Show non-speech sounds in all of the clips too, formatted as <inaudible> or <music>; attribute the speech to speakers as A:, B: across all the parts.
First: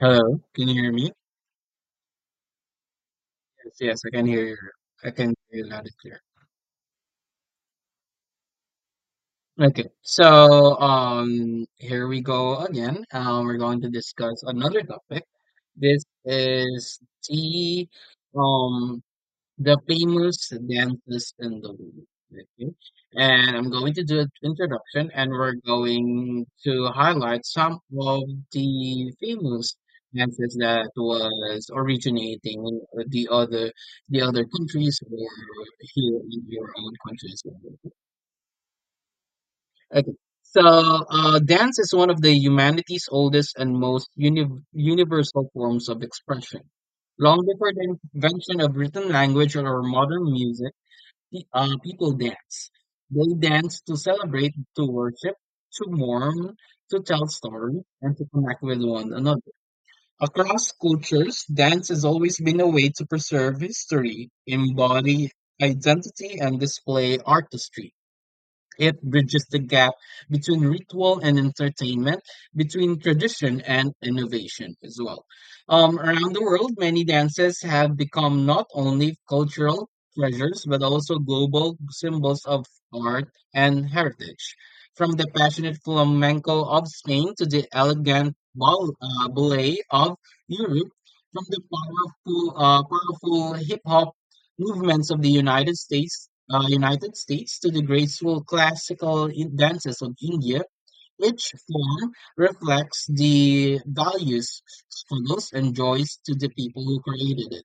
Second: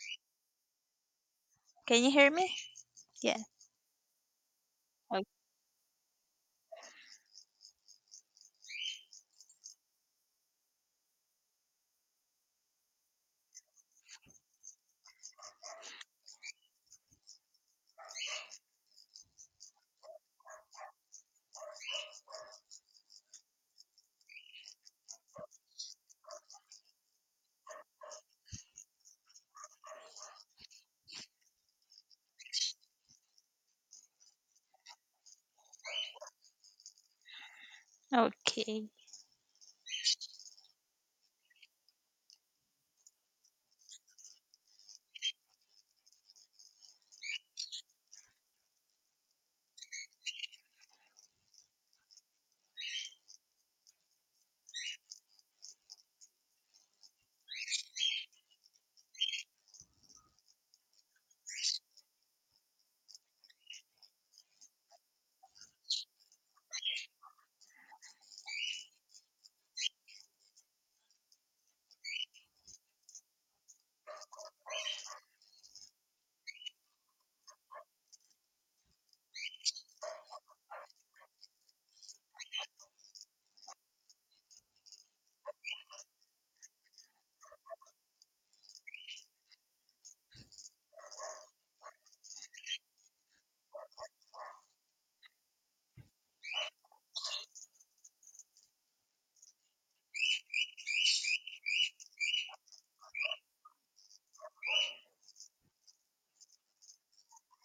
A: Hello, can you hear me?
B: Can you hear me? Yeah.
A: Yes, yes, I can hear you. I
B: o-
A: can hear you loud and clear. Okay, so here we go again. We're going to discuss another topic. This is the um the famous dances in the world. Okay. And I'm going to do an introduction and we're going to highlight some of the famous dances that was originating in the other countries or here in your own country as well.
B: Okay.
A: Okay. So dance is one of the humanity's oldest and most universal forms of expression. Long before the invention of written language or modern music, the people dance. They dance to celebrate, to worship, to mourn, to tell stories, and to connect with one another. Across cultures, dance has always been a way to preserve history, embody identity, and display artistry. It bridges the gap between ritual and entertainment, between tradition and innovation as well. Around the world, many dances have become not only cultural treasures but also global symbols of art and heritage. From the passionate flamenco of Spain to the elegant ballet of Europe, from the powerful hip hop movements of the United States United States to the graceful classical dances of India. Each form reflects the values, struggles, and joys to the people who created it.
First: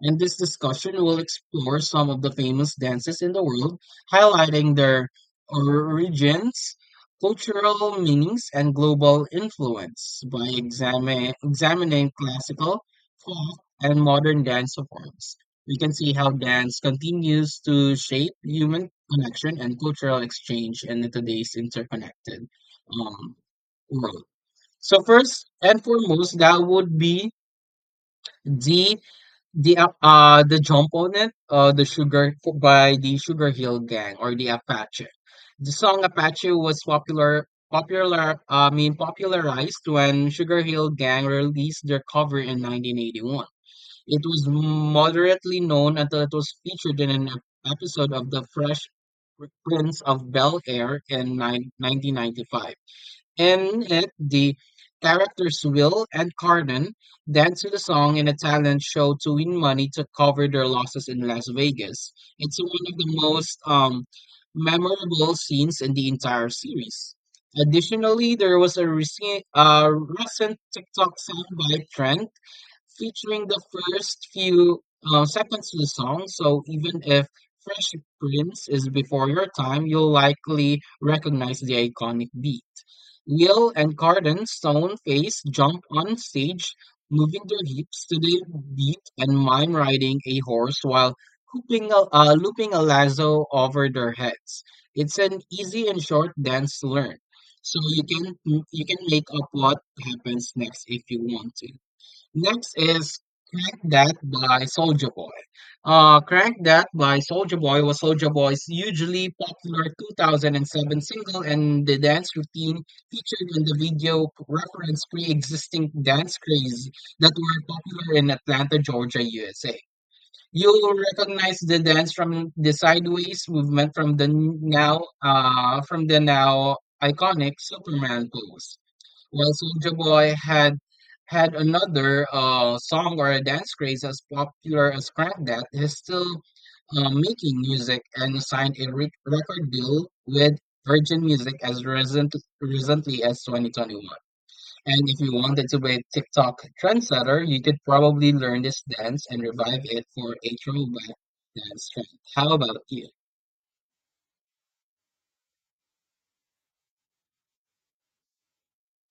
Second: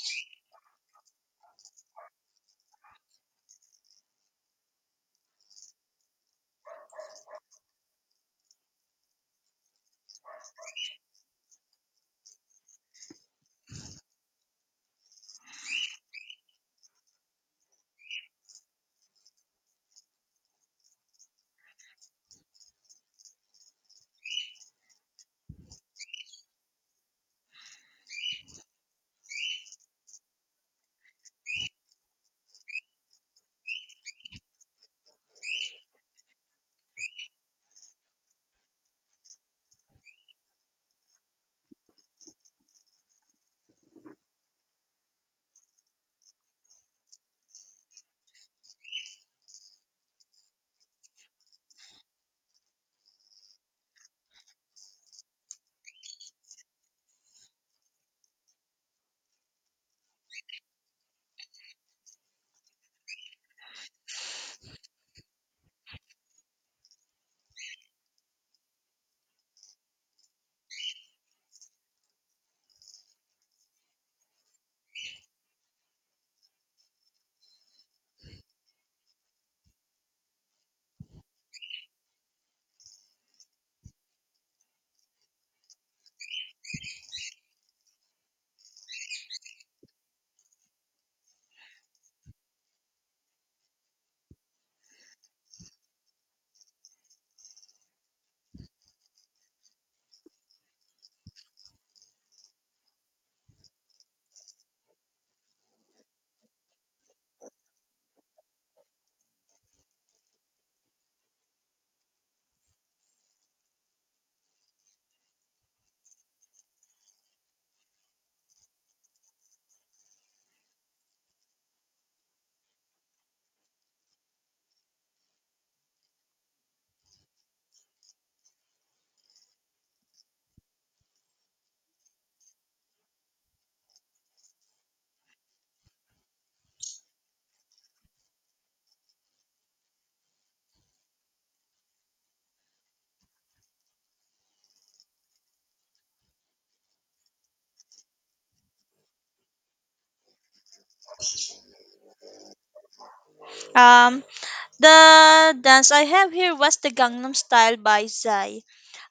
A: In this discussion, we'll explore some of the famous dances in the world, highlighting their origins, cultural meanings, and global influence by examining classical, folk, and modern dance forms. We can see how dance continues to shape human connection and cultural exchange in today's interconnected um, world. So, first and foremost, that would be the the jump on it, the Sugar by the Sugar Hill Gang, or the Apache. The song Apache was popularized when Sugar Hill Gang released their cover in 1981. It was moderately known until it was featured in an episode of The Fresh Prince of Bel Air in 1995. In it, the characters Will and Carden dance to the song in a talent show to win money to cover their losses in Las Vegas. It's one of the most memorable scenes in the entire series. Additionally, there was a recent TikTok soundbite trend featuring the first few seconds of the song. So even if Fresh Prince is before your time, you'll likely recognize the iconic beat. Will and Carden Stone Face jump on stage, moving their hips to the beat and mime riding a horse while looping a lasso over their heads. It's an easy and short dance to learn, so you can make up what happens next if you want to. Next is Crack That by Soulja Boy. Crack That by Soulja Boy was Soulja Boy's hugely popular 2007 single, and the dance routine featured in the video referenced pre-existing dance craze that were popular in Atlanta, Georgia, USA. You'll recognize the dance from the sideways movement from the now iconic Superman pose. While Soulja Boy had another song or a dance craze as popular as Crank That, he's still making music and signed a record deal with Virgin Music as recently as 2021. And if you wanted to be a TikTok trendsetter, you could probably learn this dance and revive it for a throwback dance trend. How about you?
B: Um, the dance I have here was the Gangnam Style by Psy.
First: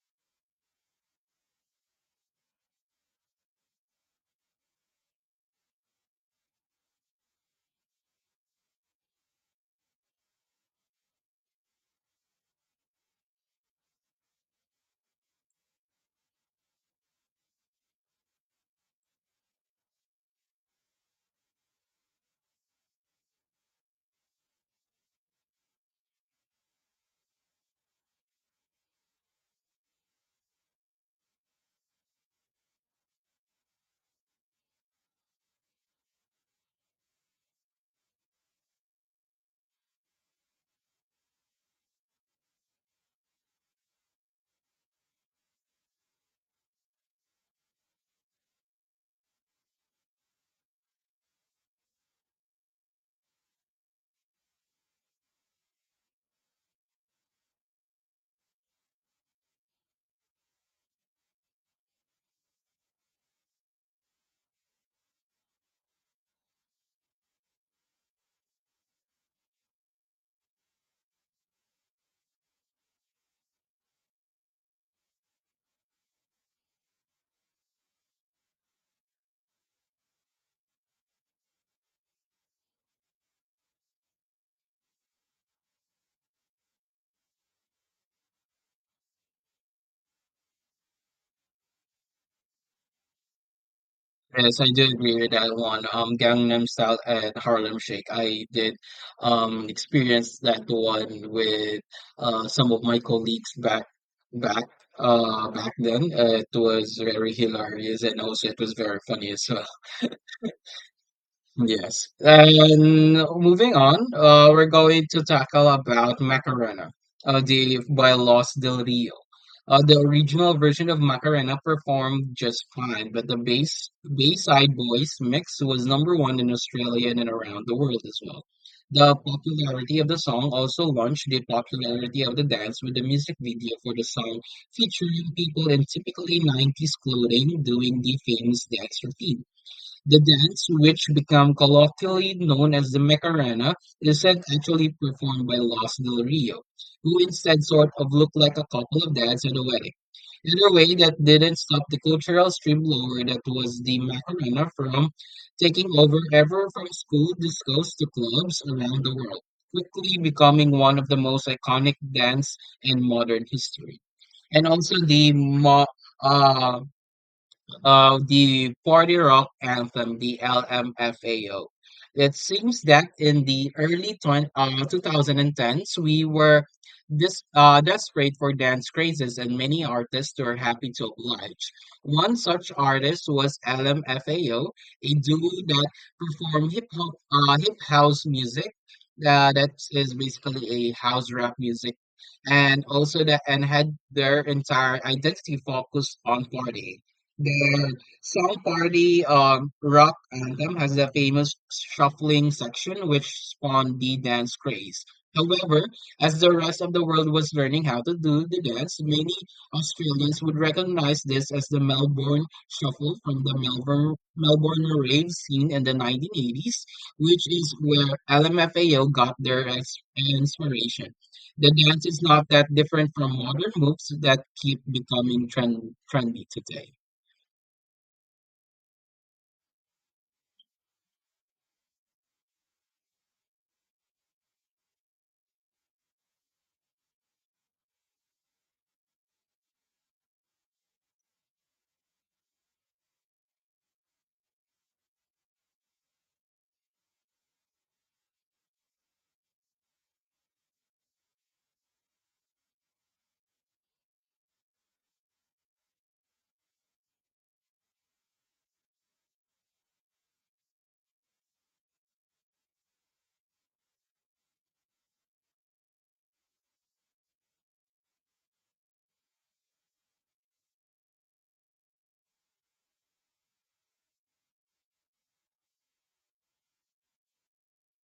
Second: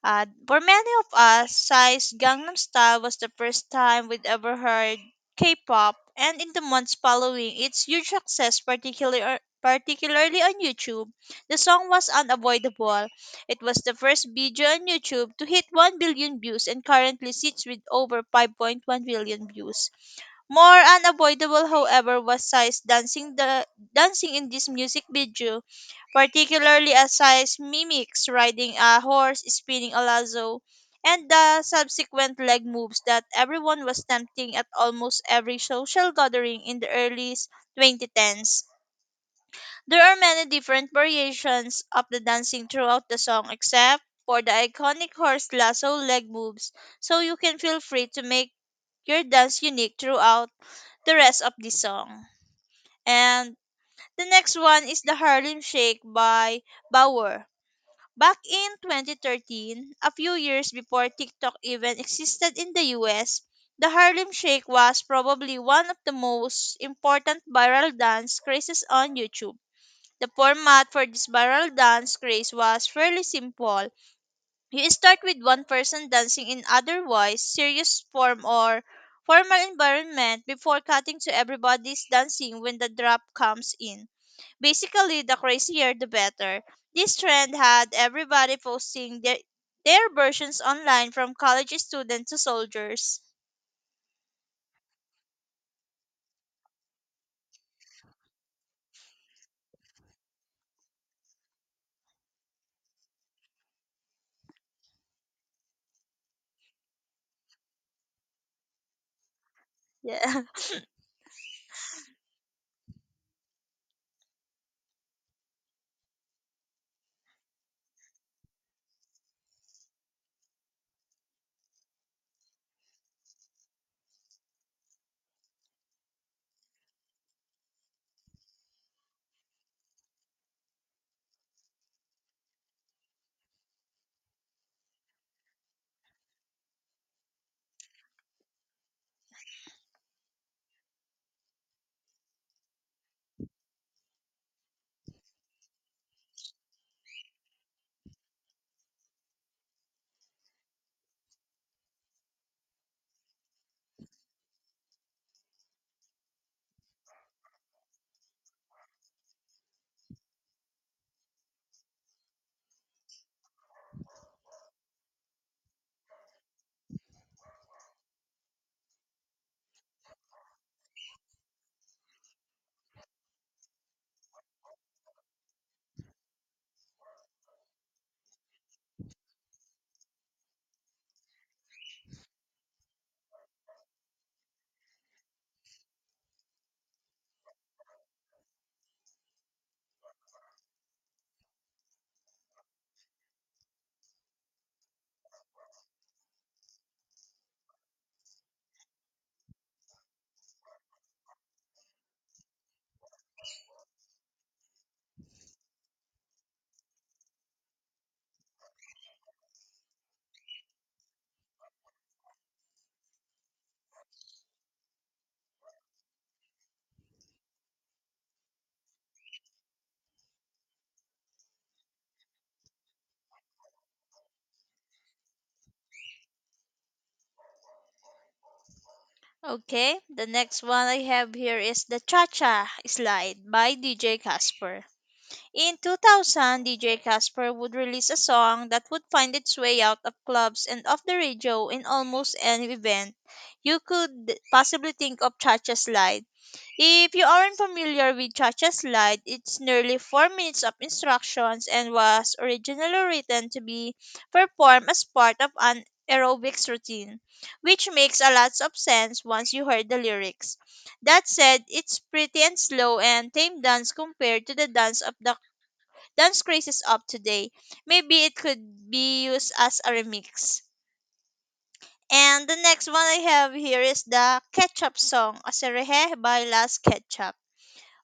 B: For many of us, Psy's Gangnam Style was the first time we'd ever heard K-pop, and in the months following its huge success, particularly on YouTube, the song was unavoidable. It was the first video on YouTube to hit 1 billion views and currently sits with over 5.1 billion views. More unavoidable, however, was Psy's dancing in this music video, particularly as Psy mimics riding a horse, spinning a lasso, and the subsequent leg moves that everyone was tempting at almost every social gathering in the early 2010s. There are many different variations of the dancing throughout the song, except for the iconic horse lasso leg moves, so you can feel free to make your dance unique throughout the rest of the song. And the next one is the Harlem Shake by Bauer. Back in 2013, a few years before TikTok even existed in the US, the Harlem Shake was probably one of the most important viral dance crazes on YouTube. The format for this viral dance craze was fairly simple. You start with one person dancing in otherwise serious form or formal environment before cutting to everybody's dancing when the drop comes in. Basically, the crazier the better. This trend had everybody posting their versions online from college students to soldiers.
A: Yes, I do agree with that one. Gangnam Style and Harlem Shake. I did experience that one with some of my colleagues back back then. It was very hilarious and also it was very funny. So
B: Yeah. <laughs>
A: yes. And moving on, we're going to tackle about Macarena, the by Los Del Rio. The original version of Macarena performed just fine, but the bass Bayside Boys mix was number one in Australia and around the world as well. The popularity of the song also launched the popularity of the dance, with the music video for the song featuring people in typically 90s clothing doing the famous dance routine. The dance, which became colloquially known as the Macarena, isn't actually performed by Los Del Rio, who instead sort of looked like a couple of dads at a wedding. In a way that didn't stop the cultural streamlore that was the Macarena from taking over ever from school discos to clubs around the world, quickly becoming one of the most iconic dance in modern history. And also uh, of the party rock anthem, the LMFAO. It seems that in the early 2010s, we were dis desperate for dance crazes, and many artists were happy to oblige. One such artist was LMFAO, a duo that performed hip house music. That is basically a house rap music and also that and had their entire identity focused on partying. Their South Party rock anthem has the famous shuffling section, which spawned the dance craze. However, as the rest of the world was learning how to do the dance, many Australians would recognize this as the Melbourne Shuffle from the Melbourne rave scene in the 1980s, which is where LMFAO got their inspiration. The dance is not that different from modern moves that keep becoming trendy today.
B: Okay, the next one I have here is the Cha Cha Slide by DJ Casper. In 2000, DJ Casper would release a song that would find its way out of clubs and off the radio in almost any event you could possibly think of Cha-Cha Slide. If you aren't familiar with Cha-Cha Slide, it's nearly 4 minutes of instructions and was originally written to be performed as part of an aerobics routine, which makes a lot of sense once you heard the lyrics. That said, it's pretty and slow and tame dance compared to the dance of the dance craze is up today. Maybe it could be used as a remix. And the next one I have here is the Ketchup song, Aserehe by Las Ketchup.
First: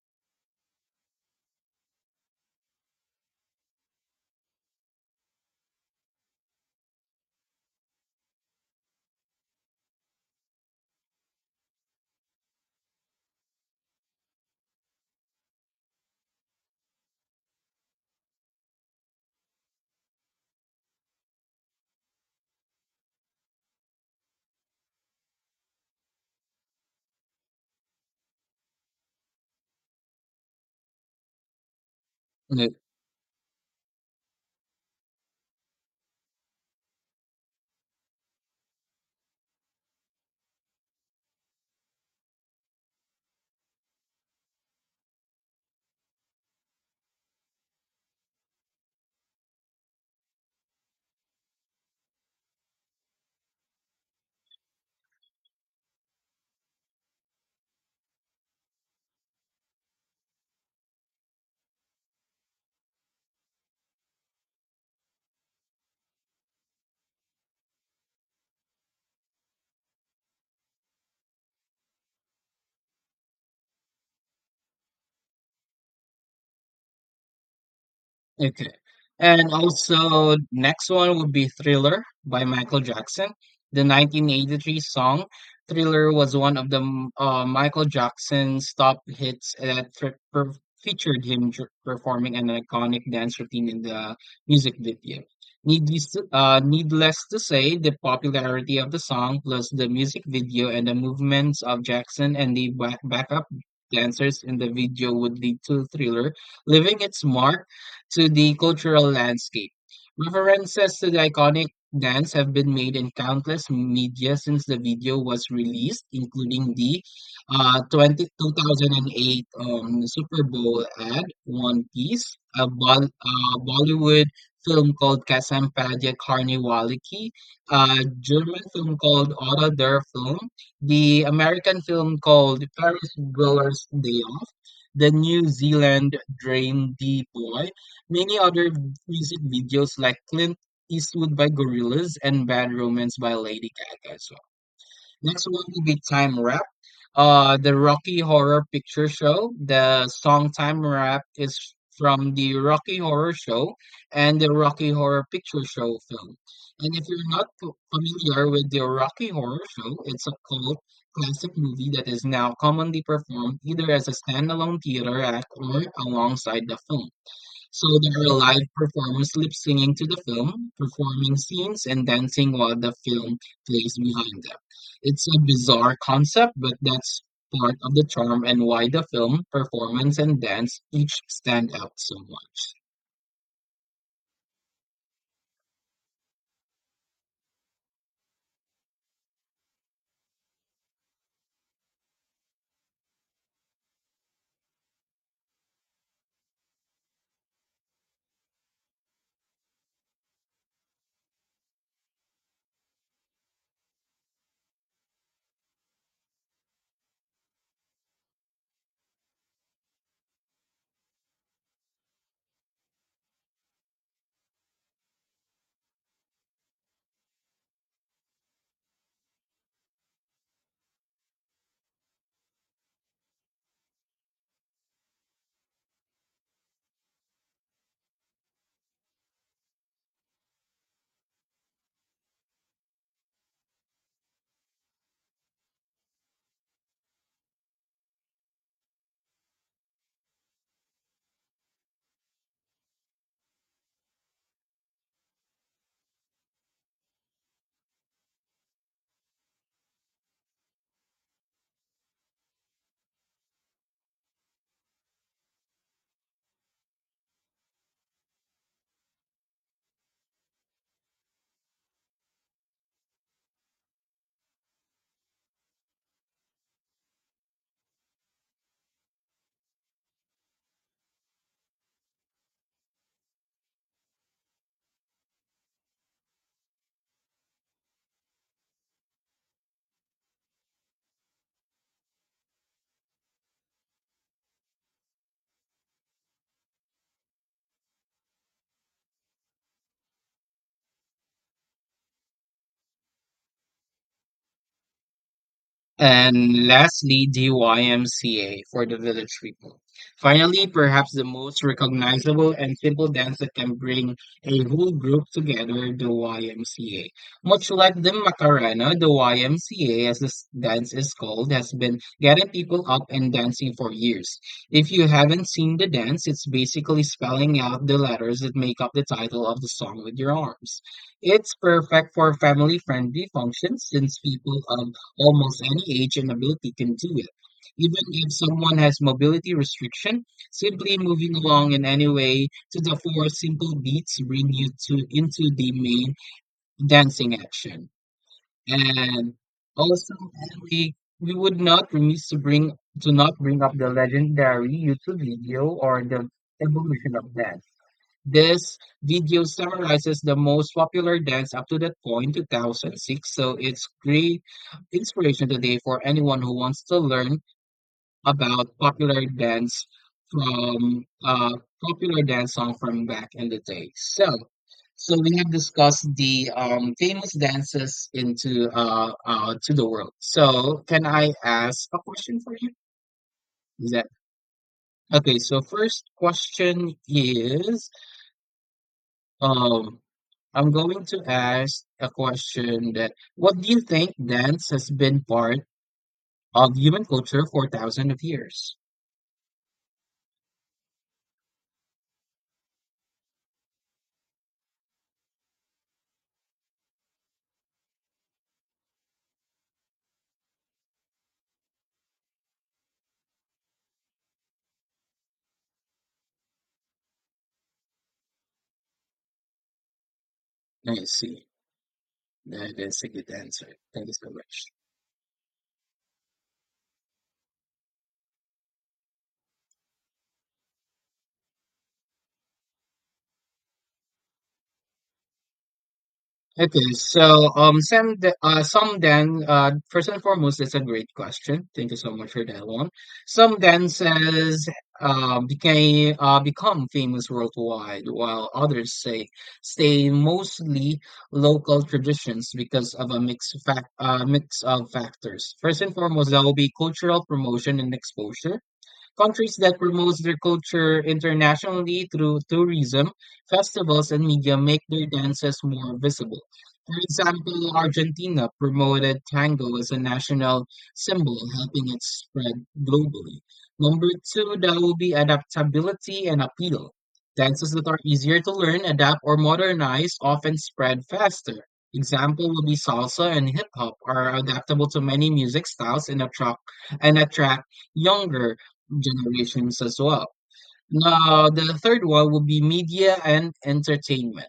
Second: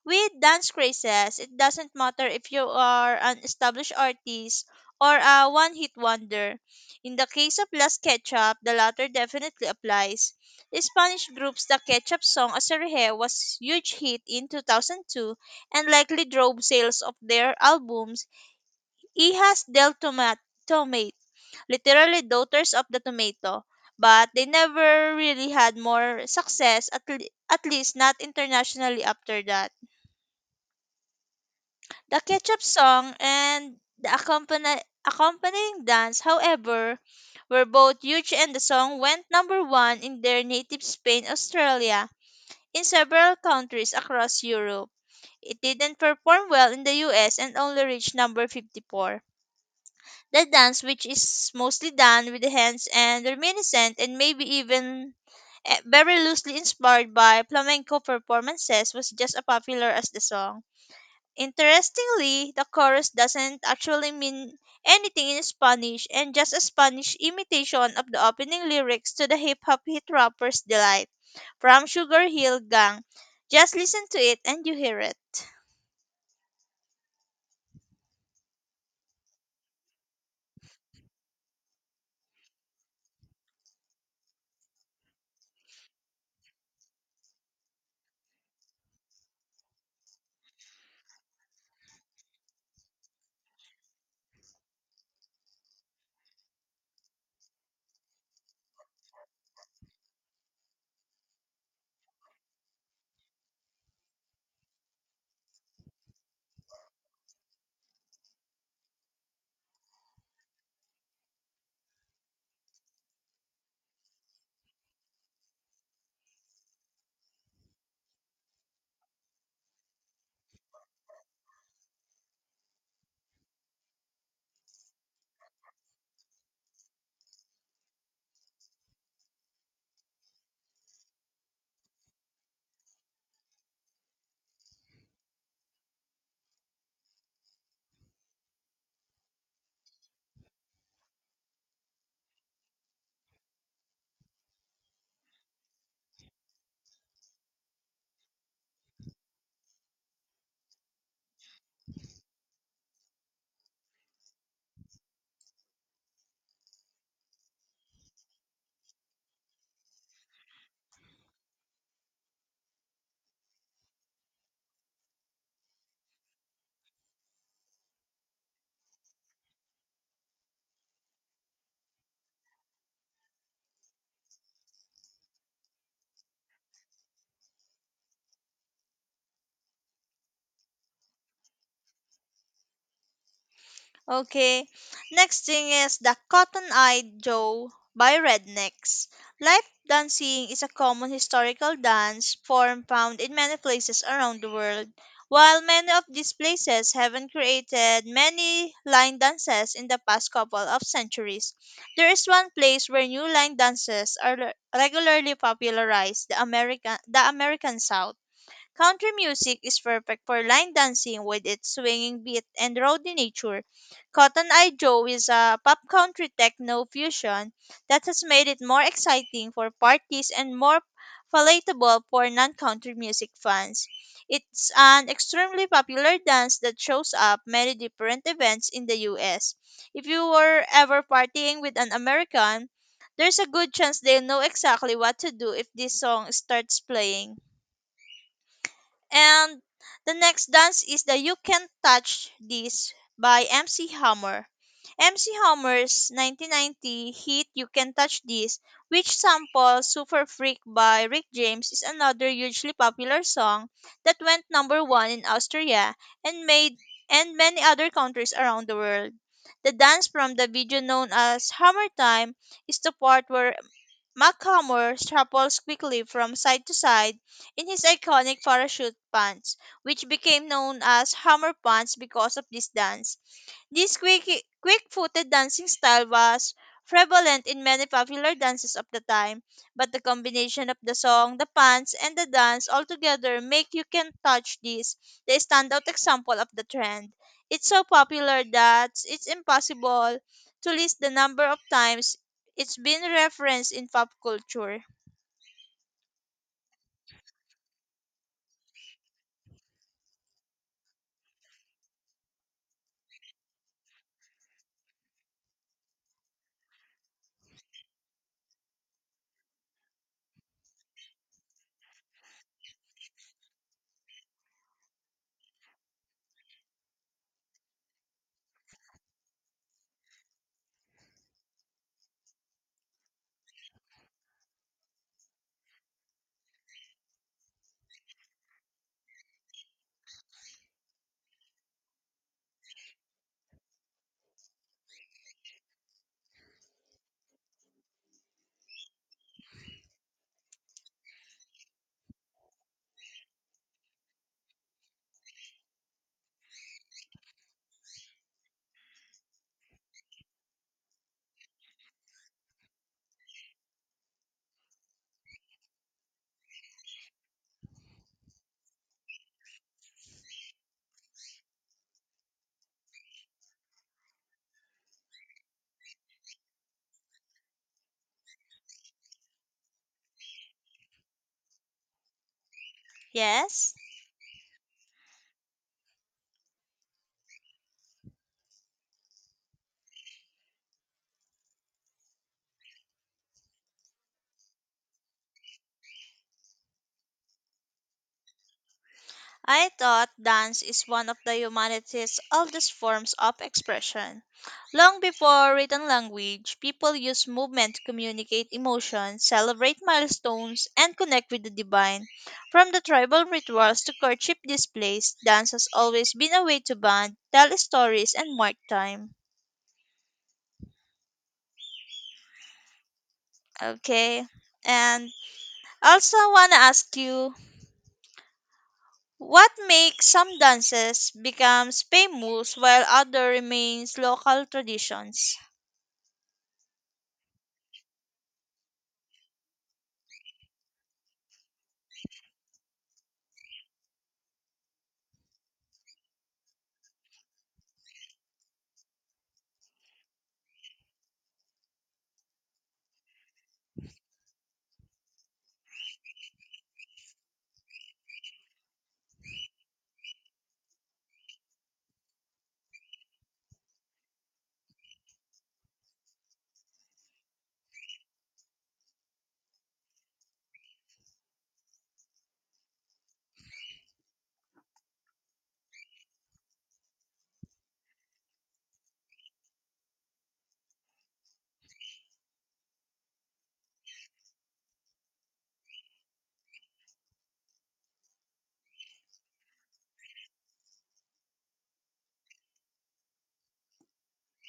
B: With dance crazes, it doesn't matter if you are an established artist or a one-hit wonder. In the case of Las Ketchup, the latter definitely applies. The Spanish group's The Ketchup song, Aserehe, was huge hit in 2002 and likely drove sales of their albums he has del tomate, literally daughters of the tomato, but they never really had more success, at least not internationally after that. The ketchup
A: Yeah,
B: song and the accompanying dance, however, were both huge and the song went number one in their native Spain, Australia, in several countries across Europe. It didn't perform well in the US and only reached number 54. The dance, which is mostly done with the hands and reminiscent and maybe even very loosely inspired by flamenco performances, was just as popular as the song. Interestingly, the chorus doesn't actually mean anything in Spanish and just a Spanish imitation of the opening lyrics to the hip hop hit rapper's delight from Sugar Hill Gang. Just listen to it and you hear it.
A: okay. And also, next one would be Thriller by Michael Jackson. The 1983 song Thriller was one of Michael Jackson's top hits that featured him performing an iconic dance routine in the music video. Needless to say, the popularity of the song, plus the music video and the movements of Jackson and the backup dancers in the video, would lead to Thriller leaving its mark to the cultural landscape. References to the iconic dance have been made in countless media since the video was released, including the 2008 Super Bowl ad One Piece, a Bollywood film called Kasampadia Karnivaliki, a German film called Otto der Film, the American film called Paris Goers Day Off, the New Zealand Dream D Boy. Many other music videos like Clint Eastwood by Gorillaz and Bad Romance by Lady Gaga as well. Next one will be Time Rap. The Rocky Horror Picture Show. The song Time Rap is from the Rocky Horror Show and the Rocky Horror Picture Show film. And if you're not familiar with the Rocky Horror Show, it's a cult classic movie that is now commonly performed either as a standalone theater act or alongside the film. So there were live performers lip singing to the film, performing scenes, and dancing while the film plays behind them. It's a bizarre concept, but that's part of the charm and why the film, performance, and dance each stand out so much.
B: Okay. Next thing is the Cotton Eye Joe by Rednecks. Life dancing is a common historical dance form found in many places around the world. While many of these places haven't created many line dances in the past couple of centuries, there is one place where new line dances are regularly popularized, the American South. Country music is perfect for line dancing with its swinging beat and rowdy nature. Cotton Eye Joe is a pop country techno fusion that has made it more exciting for parties and more palatable for non-country music fans. It's an extremely popular dance that shows up many different events in the US. If you were ever partying with an American, there's a good chance they'll know exactly what to do if this song starts playing. And the next dance is the You Can Touch This by MC Hammer. MC Hammer's 1990 hit You Can Touch This, which samples Super Freak by Rick James, is another hugely popular song that went number one in Austria and made and many other countries around the world. The dance from the video known as Hammer Time is the part where McComber shuffles quickly from side to side in his iconic parachute pants, which became known as hammer pants because of this dance. This quick-footed dancing style was prevalent in many popular dances of the time, but the combination of the song, the pants, and the dance all together make You Can Touch This the standout example of the trend. It's so popular that it's impossible to list the number of times it's been referenced in pop culture.
A: And lastly, DYMCA for the village people. Finally, perhaps the most recognizable and simple dance that can bring a whole group together, the YMCA. Much like the Macarena, the YMCA, as this dance is called, has been getting people up and dancing for years. If you haven't seen the dance, it's basically spelling out the letters that make up the title of the song with your arms. It's perfect for family friendly functions since people of almost any age and ability can do it. Even if someone has mobility restriction, simply moving along in any way to the four simple beats bring you to into the main dancing action. And also, we would not remiss to bring to not bring up the legendary YouTube video or the evolution of dance. This video summarizes the most popular dance up to that point, 2006. So it's great inspiration today for anyone who wants to learn about popular dance from popular dance song from back in the day. So we have discussed the famous dances into to the world. So, can I ask a question for you?
B: Yes?
A: Is that okay? So, first question is. Um, I'm going to ask a question that what do you think dance has been part of human culture for thousands of years?
B: I thought dance is one of the humanity's oldest forms of expression. Long before written language, people used movement to communicate emotions, celebrate milestones, and connect with the divine. From the tribal rituals to courtship displays, dance has always been a way to bond, tell stories, and mark time.
A: I see. That is a good answer. Thank you
B: Okay,
A: so much.
B: and also want to ask you what makes some dances become famous while other remains local traditions?
A: Okay, so Sam, first and foremost, that's a great question. Thank you so much for that one. Some dances became become famous worldwide, while others say stay mostly local traditions because of a mix of factors. First and foremost, that will be cultural promotion and exposure. Countries that promote their culture internationally through tourism, festivals, and media make their dances more visible. For example, Argentina promoted tango as a national symbol, helping it spread globally. Number two, that will be adaptability and appeal. Dances that are easier to learn, adapt, or modernize often spread faster. Example will be salsa and hip hop are adaptable to many music styles and attract younger generations as well. Now, the third one would be media and entertainment.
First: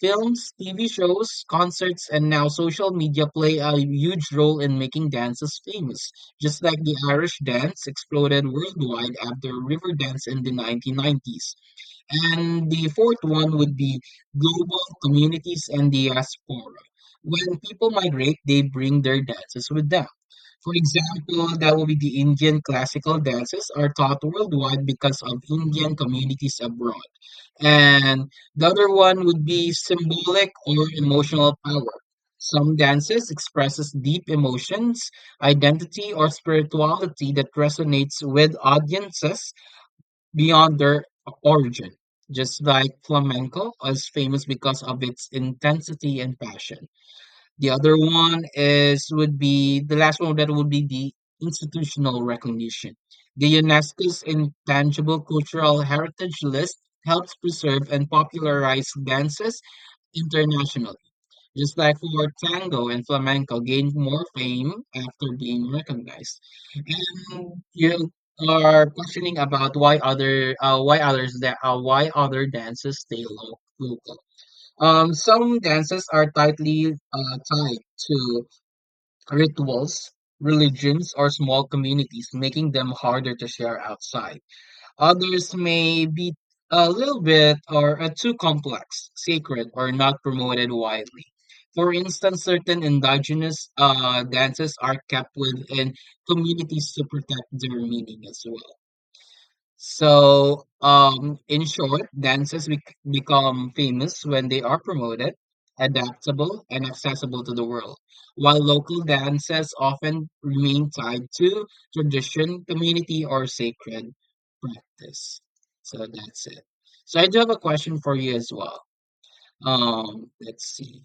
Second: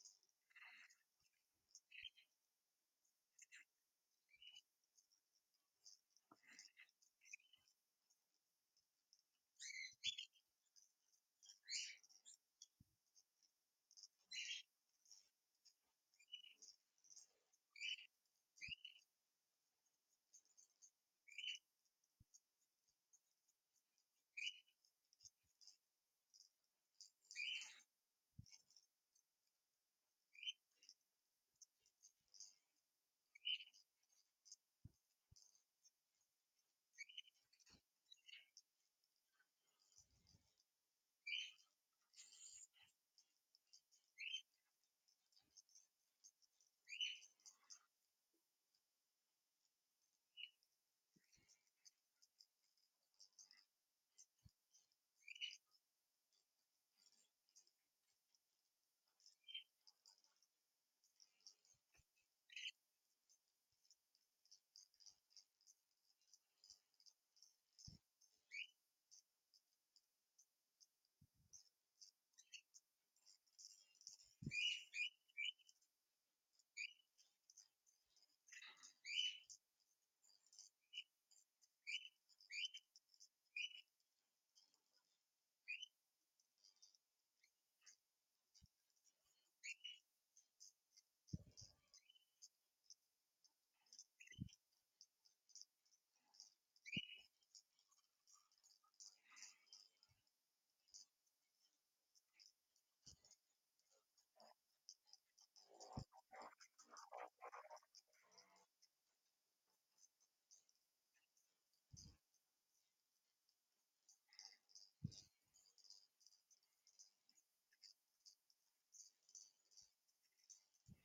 A: Films, TV shows, concerts, and now social media play a huge role in making dances famous, just like the Irish dance exploded worldwide after Riverdance in the 1990s. And the fourth one would be global communities and diaspora. When people migrate, they bring their dances with them. For example, that will be the Indian classical dances are taught worldwide because of Indian communities abroad. And the other one would be symbolic or emotional power. Some dances expresses deep emotions, identity, or spirituality that resonates with audiences beyond their origin. Just like flamenco is famous because of its intensity and passion. The other one is would be the last one that would be the institutional recognition. The UNESCO's intangible cultural heritage list helps preserve and popularize dances internationally. Just like for tango and flamenco gained more fame after being recognized. And you are questioning about why other why others that why other dances stay local. Some dances are tightly tied to rituals, religions, or small communities, making them harder to share outside. Others may be a little bit or too complex, sacred, or not promoted widely. For instance, certain indigenous dances are kept within communities to protect their meaning as well. So, in short, dances become famous when they are promoted, adaptable, and accessible to the world, while local dances often remain tied to tradition, community, or sacred practice. So that's it. So I do have a question for you as well. Let's see.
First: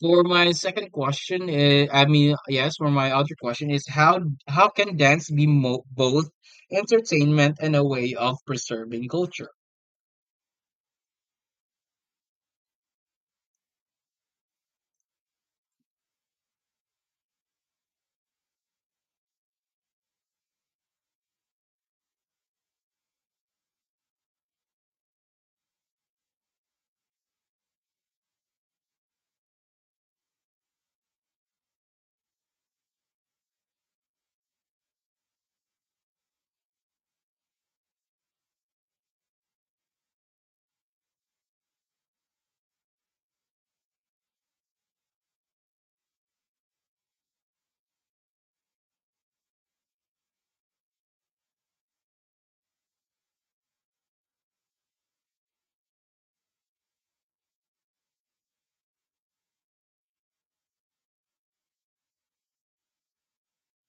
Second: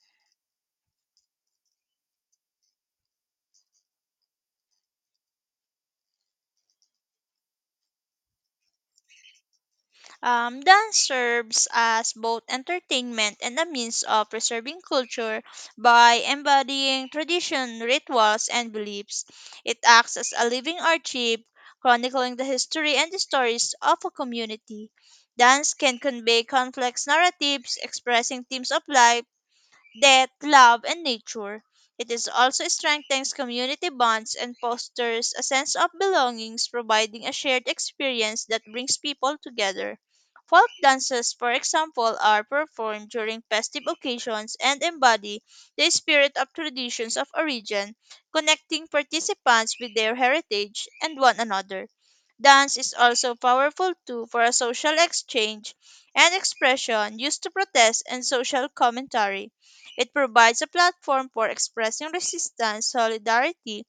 A: For my second question, yes, for my other question is how can dance be mo both entertainment and a way of preserving culture?
B: Dance serves as both entertainment and a means of preserving culture by embodying tradition, rituals, and beliefs. It acts as a living archive, chronicling the history and the stories of a community. Dance can convey complex narratives, expressing themes of life death, love, and nature. It is also strengthens community bonds and fosters a sense of belongings, providing a shared experience that brings people together. Folk dances, for example, are performed during festive occasions and embody the spirit of traditions of origin, connecting participants with their heritage and one another. Dance is also powerful too for a social exchange and expression used to protest and social commentary. It provides a platform for expressing resistance, solidarity,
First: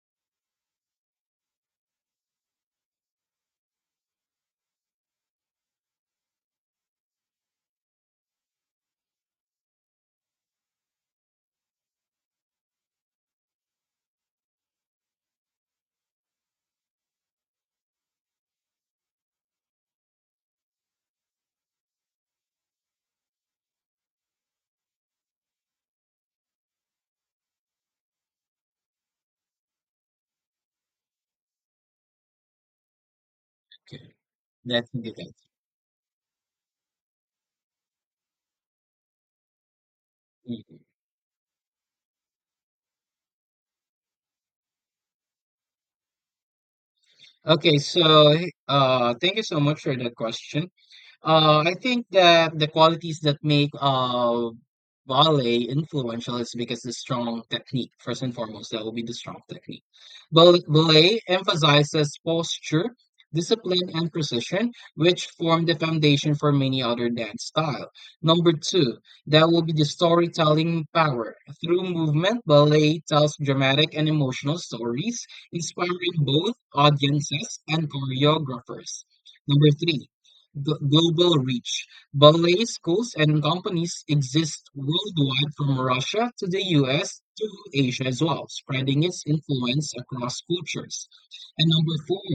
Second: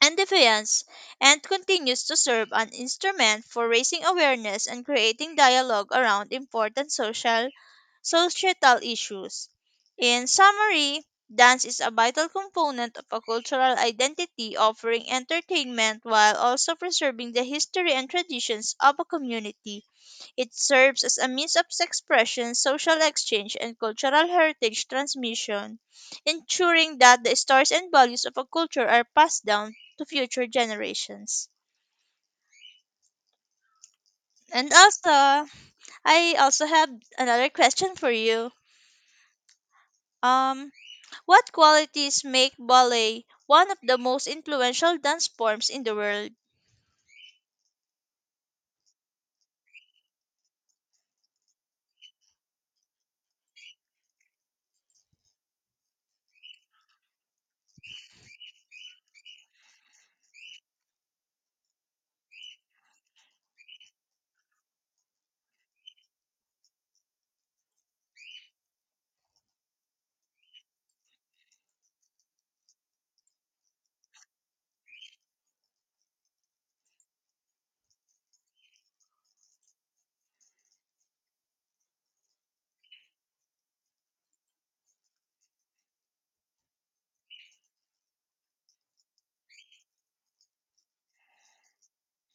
B: and defiance, and continues to serve an instrument for raising awareness and creating dialogue around important social societal issues. In summary, dance is a vital component of a cultural identity, offering entertainment while also preserving the history and traditions of a community. It serves as a means of expression, social exchange, and cultural heritage transmission, ensuring that the stories and values of a culture are passed down to future generations.
A: Okay,
B: And
A: that's
B: also,
A: good.
B: I also have another question for you. Um,
A: Mhm.
B: what qualities make ballet one of the most influential dance forms in the world?
A: Okay, so thank you so much for that question. I think that the qualities that make ballet influential is because the strong technique. First and foremost, that will be the strong technique. Ballet emphasizes posture, discipline, and precision, which form the foundation for many other dance style. Number two, that will be the storytelling power. Through movement, ballet tells dramatic and emotional stories, inspiring both audiences and choreographers. Number three global reach. Ballet schools and companies exist worldwide from Russia to the US to Asia as well, spreading its influence across cultures. And number four,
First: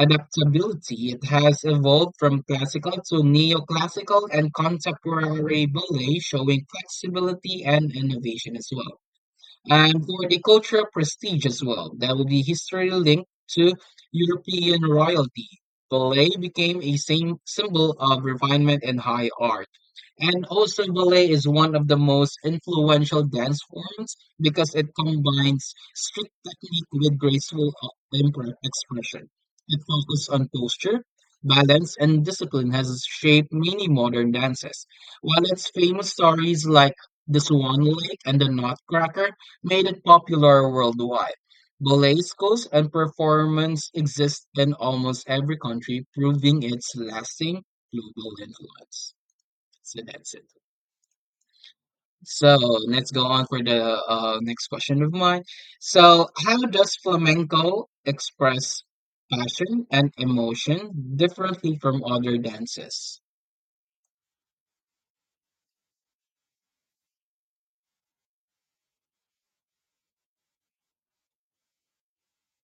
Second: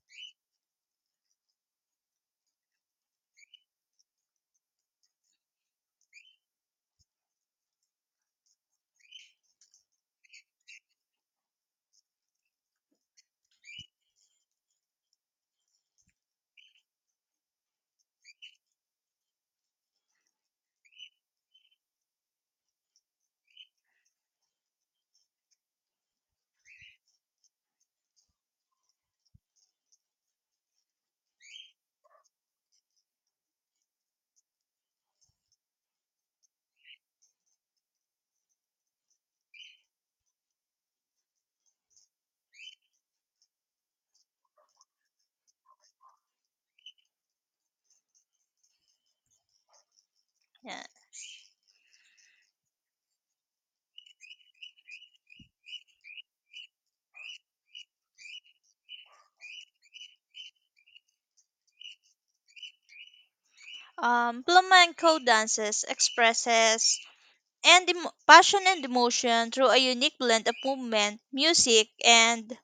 A: adaptability. It has evolved from classical to neoclassical and contemporary ballet, showing flexibility and innovation as well. And for the cultural prestige as well, that would be history linked to European royalty. Ballet became a same symbol of refinement and high art. And also, ballet is one of the most influential dance forms because it combines strict technique with graceful expression. It focuses on posture, balance, and discipline has shaped many modern dances. While its famous stories like the Swan Lake and the Nutcracker made it popular worldwide. Ballet schools and performance exist in almost every country, proving its lasting global influence. So that's it.
B: Yeah.
A: So let's go on for the next question of mine. So, how does flamenco express passion and emotion differently from other dances?
B: Flamenco dances expresses passion and emotion through a unique blend of movement, music, and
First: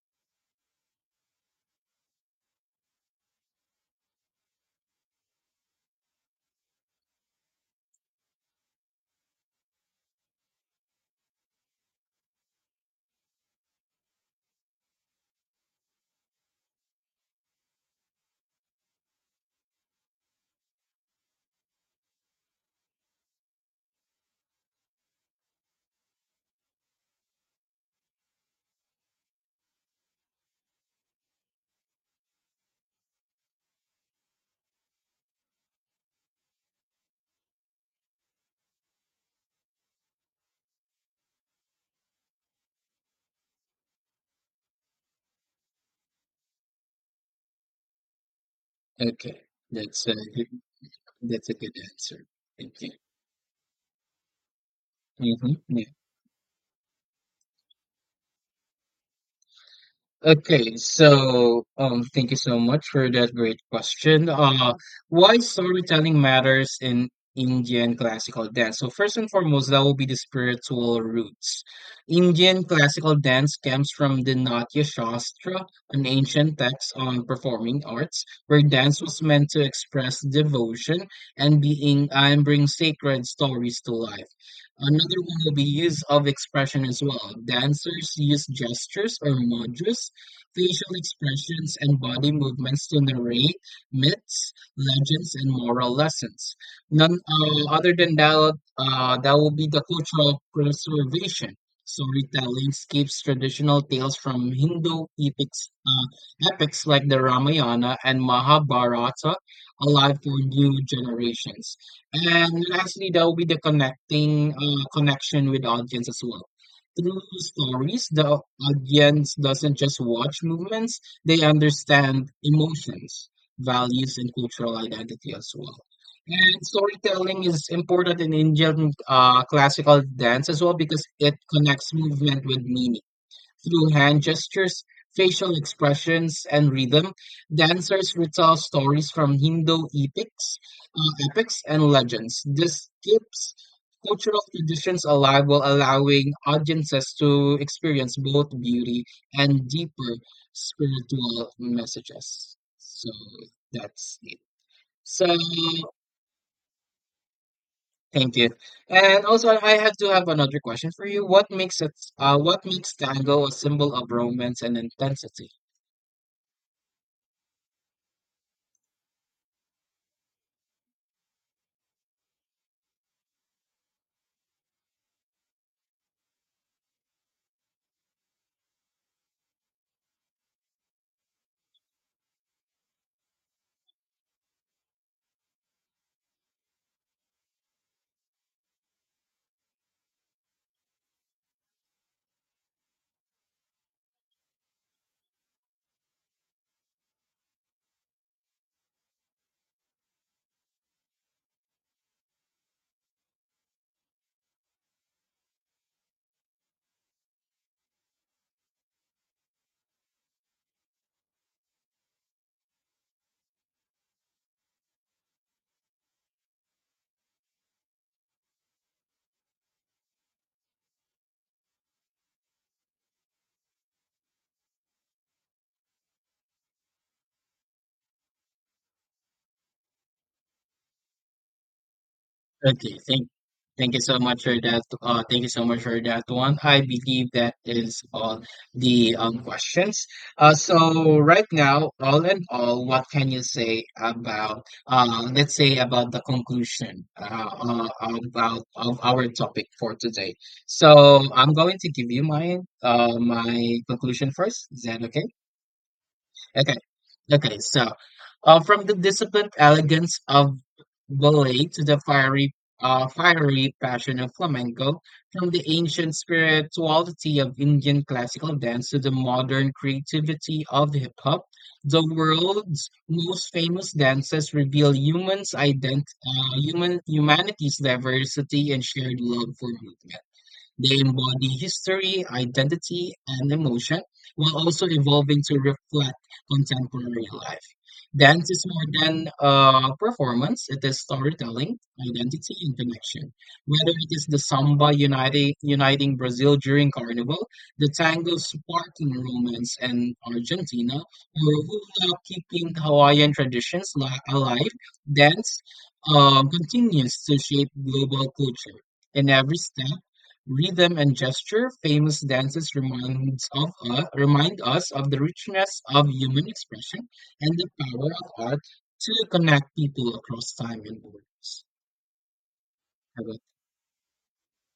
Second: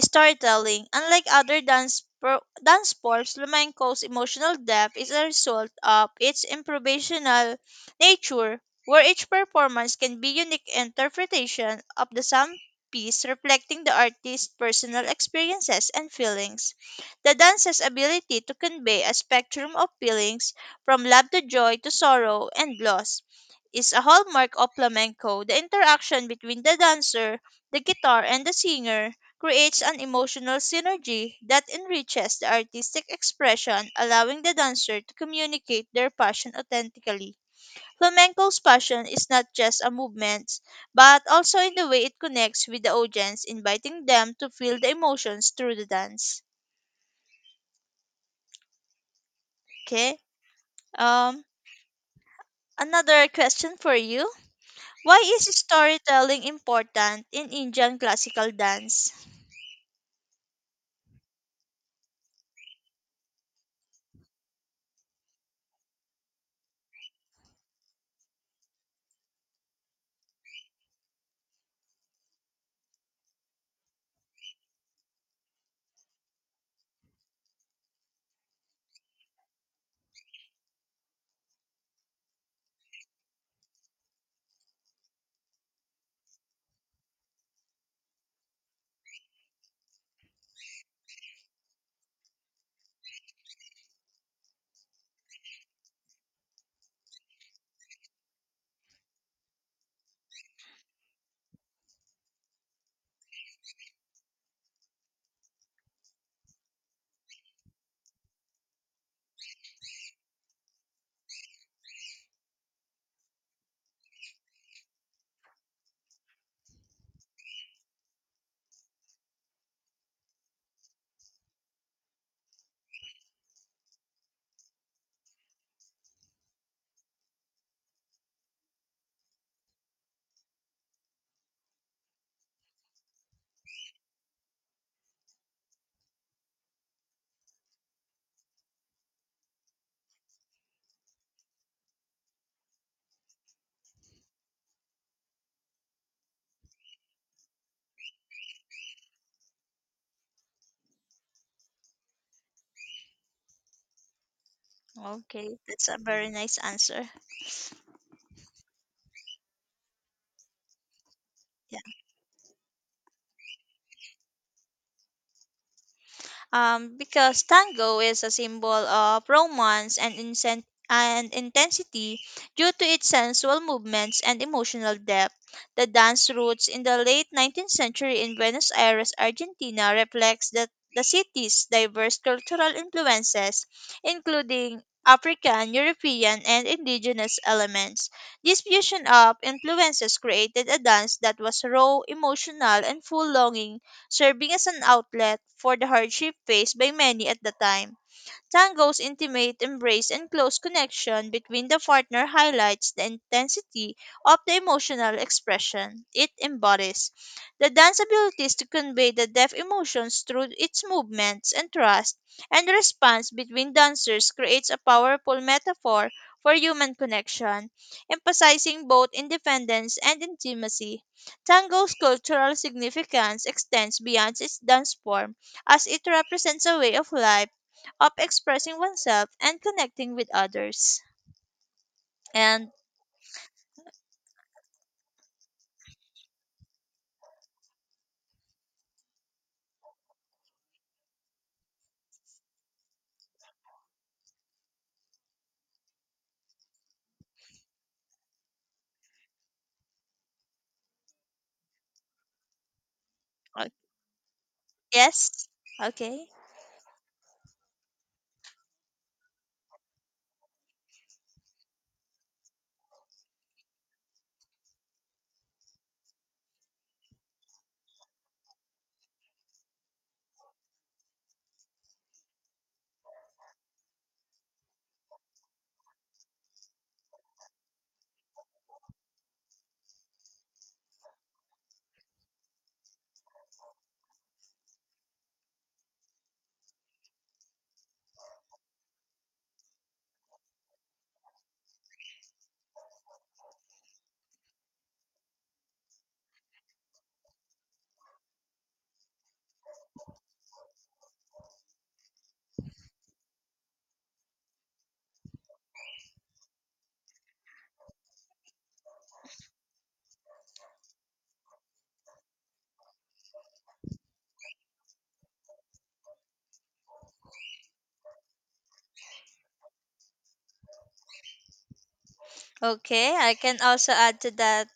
B: storytelling. Unlike other dance forms, flamenco's emotional depth is a result of its improvisational nature, where each performance can be unique interpretation of the same piece reflecting the artist's personal experiences and feelings. The dancer's ability to convey a spectrum of feelings from love to joy to sorrow and loss is a hallmark of flamenco. The interaction between the dancer, the guitar, and the singer creates an emotional synergy that enriches the artistic expression, allowing the dancer to communicate their passion authentically. Flamenco's passion is not just a movement, but also in the way it connects with the audience, inviting them to feel the emotions through the dance.
A: Okay, that's a
B: Okay,
A: good-
B: um,
A: that's a good answer. Thank you.
B: another question for you. Why is
A: Hmm.
B: storytelling important in Indian classical dance?
A: Okay, so thank you so much for that great question. Why storytelling matters in Indian classical dance? So first and foremost, that will be the spiritual roots. Indian classical dance comes from the Natya Shastra, an ancient text on performing arts, where dance was meant to express devotion and bring sacred stories to life. Another one will be use of expression as well. Dancers use gestures or mudras facial expressions, and body movements to narrate myths, legends, and moral lessons. None Other than that, that will be the cultural preservation. Storytelling keeps traditional tales from Hindu epics like the Ramayana and Mahabharata alive for new generations. And lastly, that will be the connecting connection with audience as well. Through stories, the audience doesn't just watch movements, they understand emotions, values, and cultural identity as well. And storytelling is important in Indian classical dance as well because it connects movement with meaning. Through hand gestures, facial expressions, and rhythm, dancers retell stories from epics and legends. This keeps cultural traditions alive while allowing audiences to experience both beauty and deeper spiritual messages. So that's it. So
B: Okay, that's a very nice answer.
A: thank you. And also, I had to have another question for you. What makes it? What makes tango a symbol of romance and intensity?
B: Because tango is a symbol of romance and intensity due to its sensual movements and emotional depth. The dance roots in the late 19th century in Buenos Aires, Argentina, reflects the city's diverse cultural influences, including African, European, and indigenous elements. This fusion of influences created a dance that was raw, emotional, and full longing serving as an outlet for the hardship faced by many at the time. Tango's intimate embrace and close connection between the partner highlights the intensity of the emotional expression it embodies. The dance abilities to convey the depth emotions through its movements and thrust and the response between dancers creates a powerful metaphor for human connection, emphasizing both independence and intimacy. Tango's cultural significance extends beyond its dance form as it represents a way of life of expressing oneself and connecting with others. And
A: Okay, thank you so much for that. Thank you so much for that one. I believe that is all the questions. So right now, all in all, what can you say about let's say about the conclusion about of our topic for today? So I'm going to give you my uh
B: uh,
A: my conclusion first. Is that okay?
B: yes, okay.
A: Okay. Okay. So, from the disciplined elegance of ballet to the fiery passion of flamenco, from the ancient spirituality of Indian classical dance to the modern creativity of hip hop, the world's most famous dances reveal humans' ident- human humanity's diversity and shared love for movement. They embody history, identity, and emotion, while also evolving to reflect contemporary life. Dance is more than performance, it is storytelling, identity, and connection. Whether it is the samba uniting Brazil during carnival, the tango sparking romance in Argentina, or hula keeping Hawaiian traditions alive, dance continues to shape global culture. In every step, rhythm and gesture, famous dances remind us of the richness of human expression and the power of art to connect people across time and borders.
B: Okay,
A: How
B: I
A: about-
B: can also add to that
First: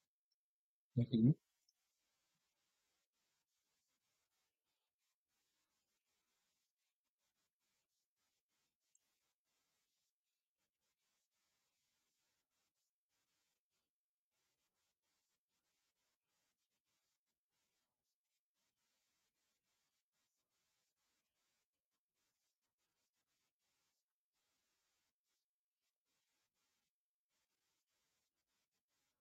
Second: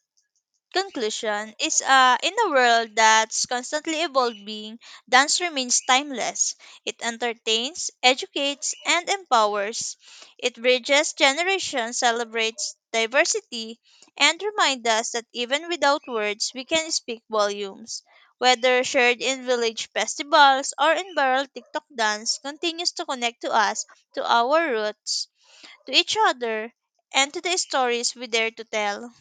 A: Mhm.
B: conclusion is, in a world that's constantly evolving, dance remains timeless. It entertains, educates, and empowers. It bridges generations, celebrates diversity, and reminds us that even without words, we can speak volumes. Whether shared in village festivals or in viral TikTok dance, continues to connect to us, to our roots, to each other, and to the stories we dare to tell.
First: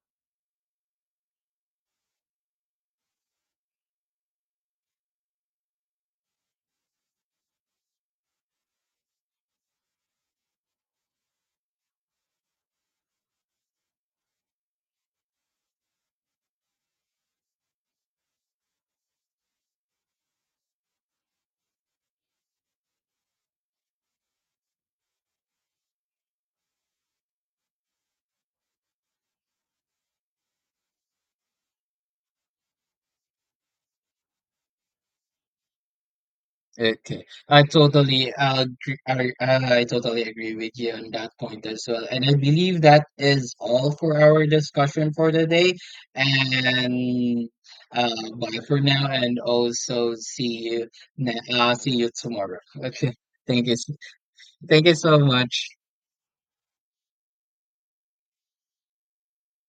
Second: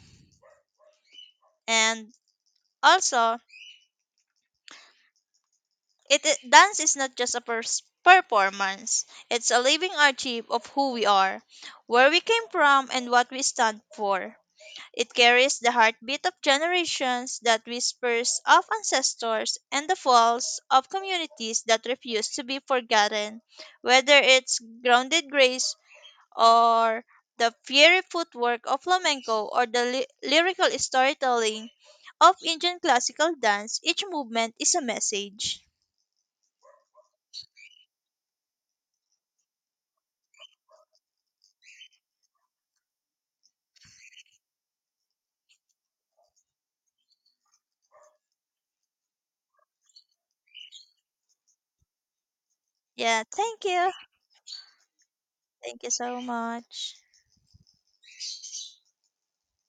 B: And also, it dance is not just a performance. It's a living archive of who we are, where we came from, and what we stand for. It carries the heartbeat of generations, that whispers of ancestors, and the falls of communities that refuse to be forgotten. Whether it's grounded grace or the fiery footwork of flamenco or the lyrical storytelling of Indian classical dance, each movement is a message.
A: Okay, I totally agree. I totally agree with you on that point as well. And I believe that is all for our discussion for today. And bye for now. And also see you see you tomorrow. Okay,
B: Yeah, thank
A: thank you.
B: you.
A: Thank you so much.
B: Thank you so much.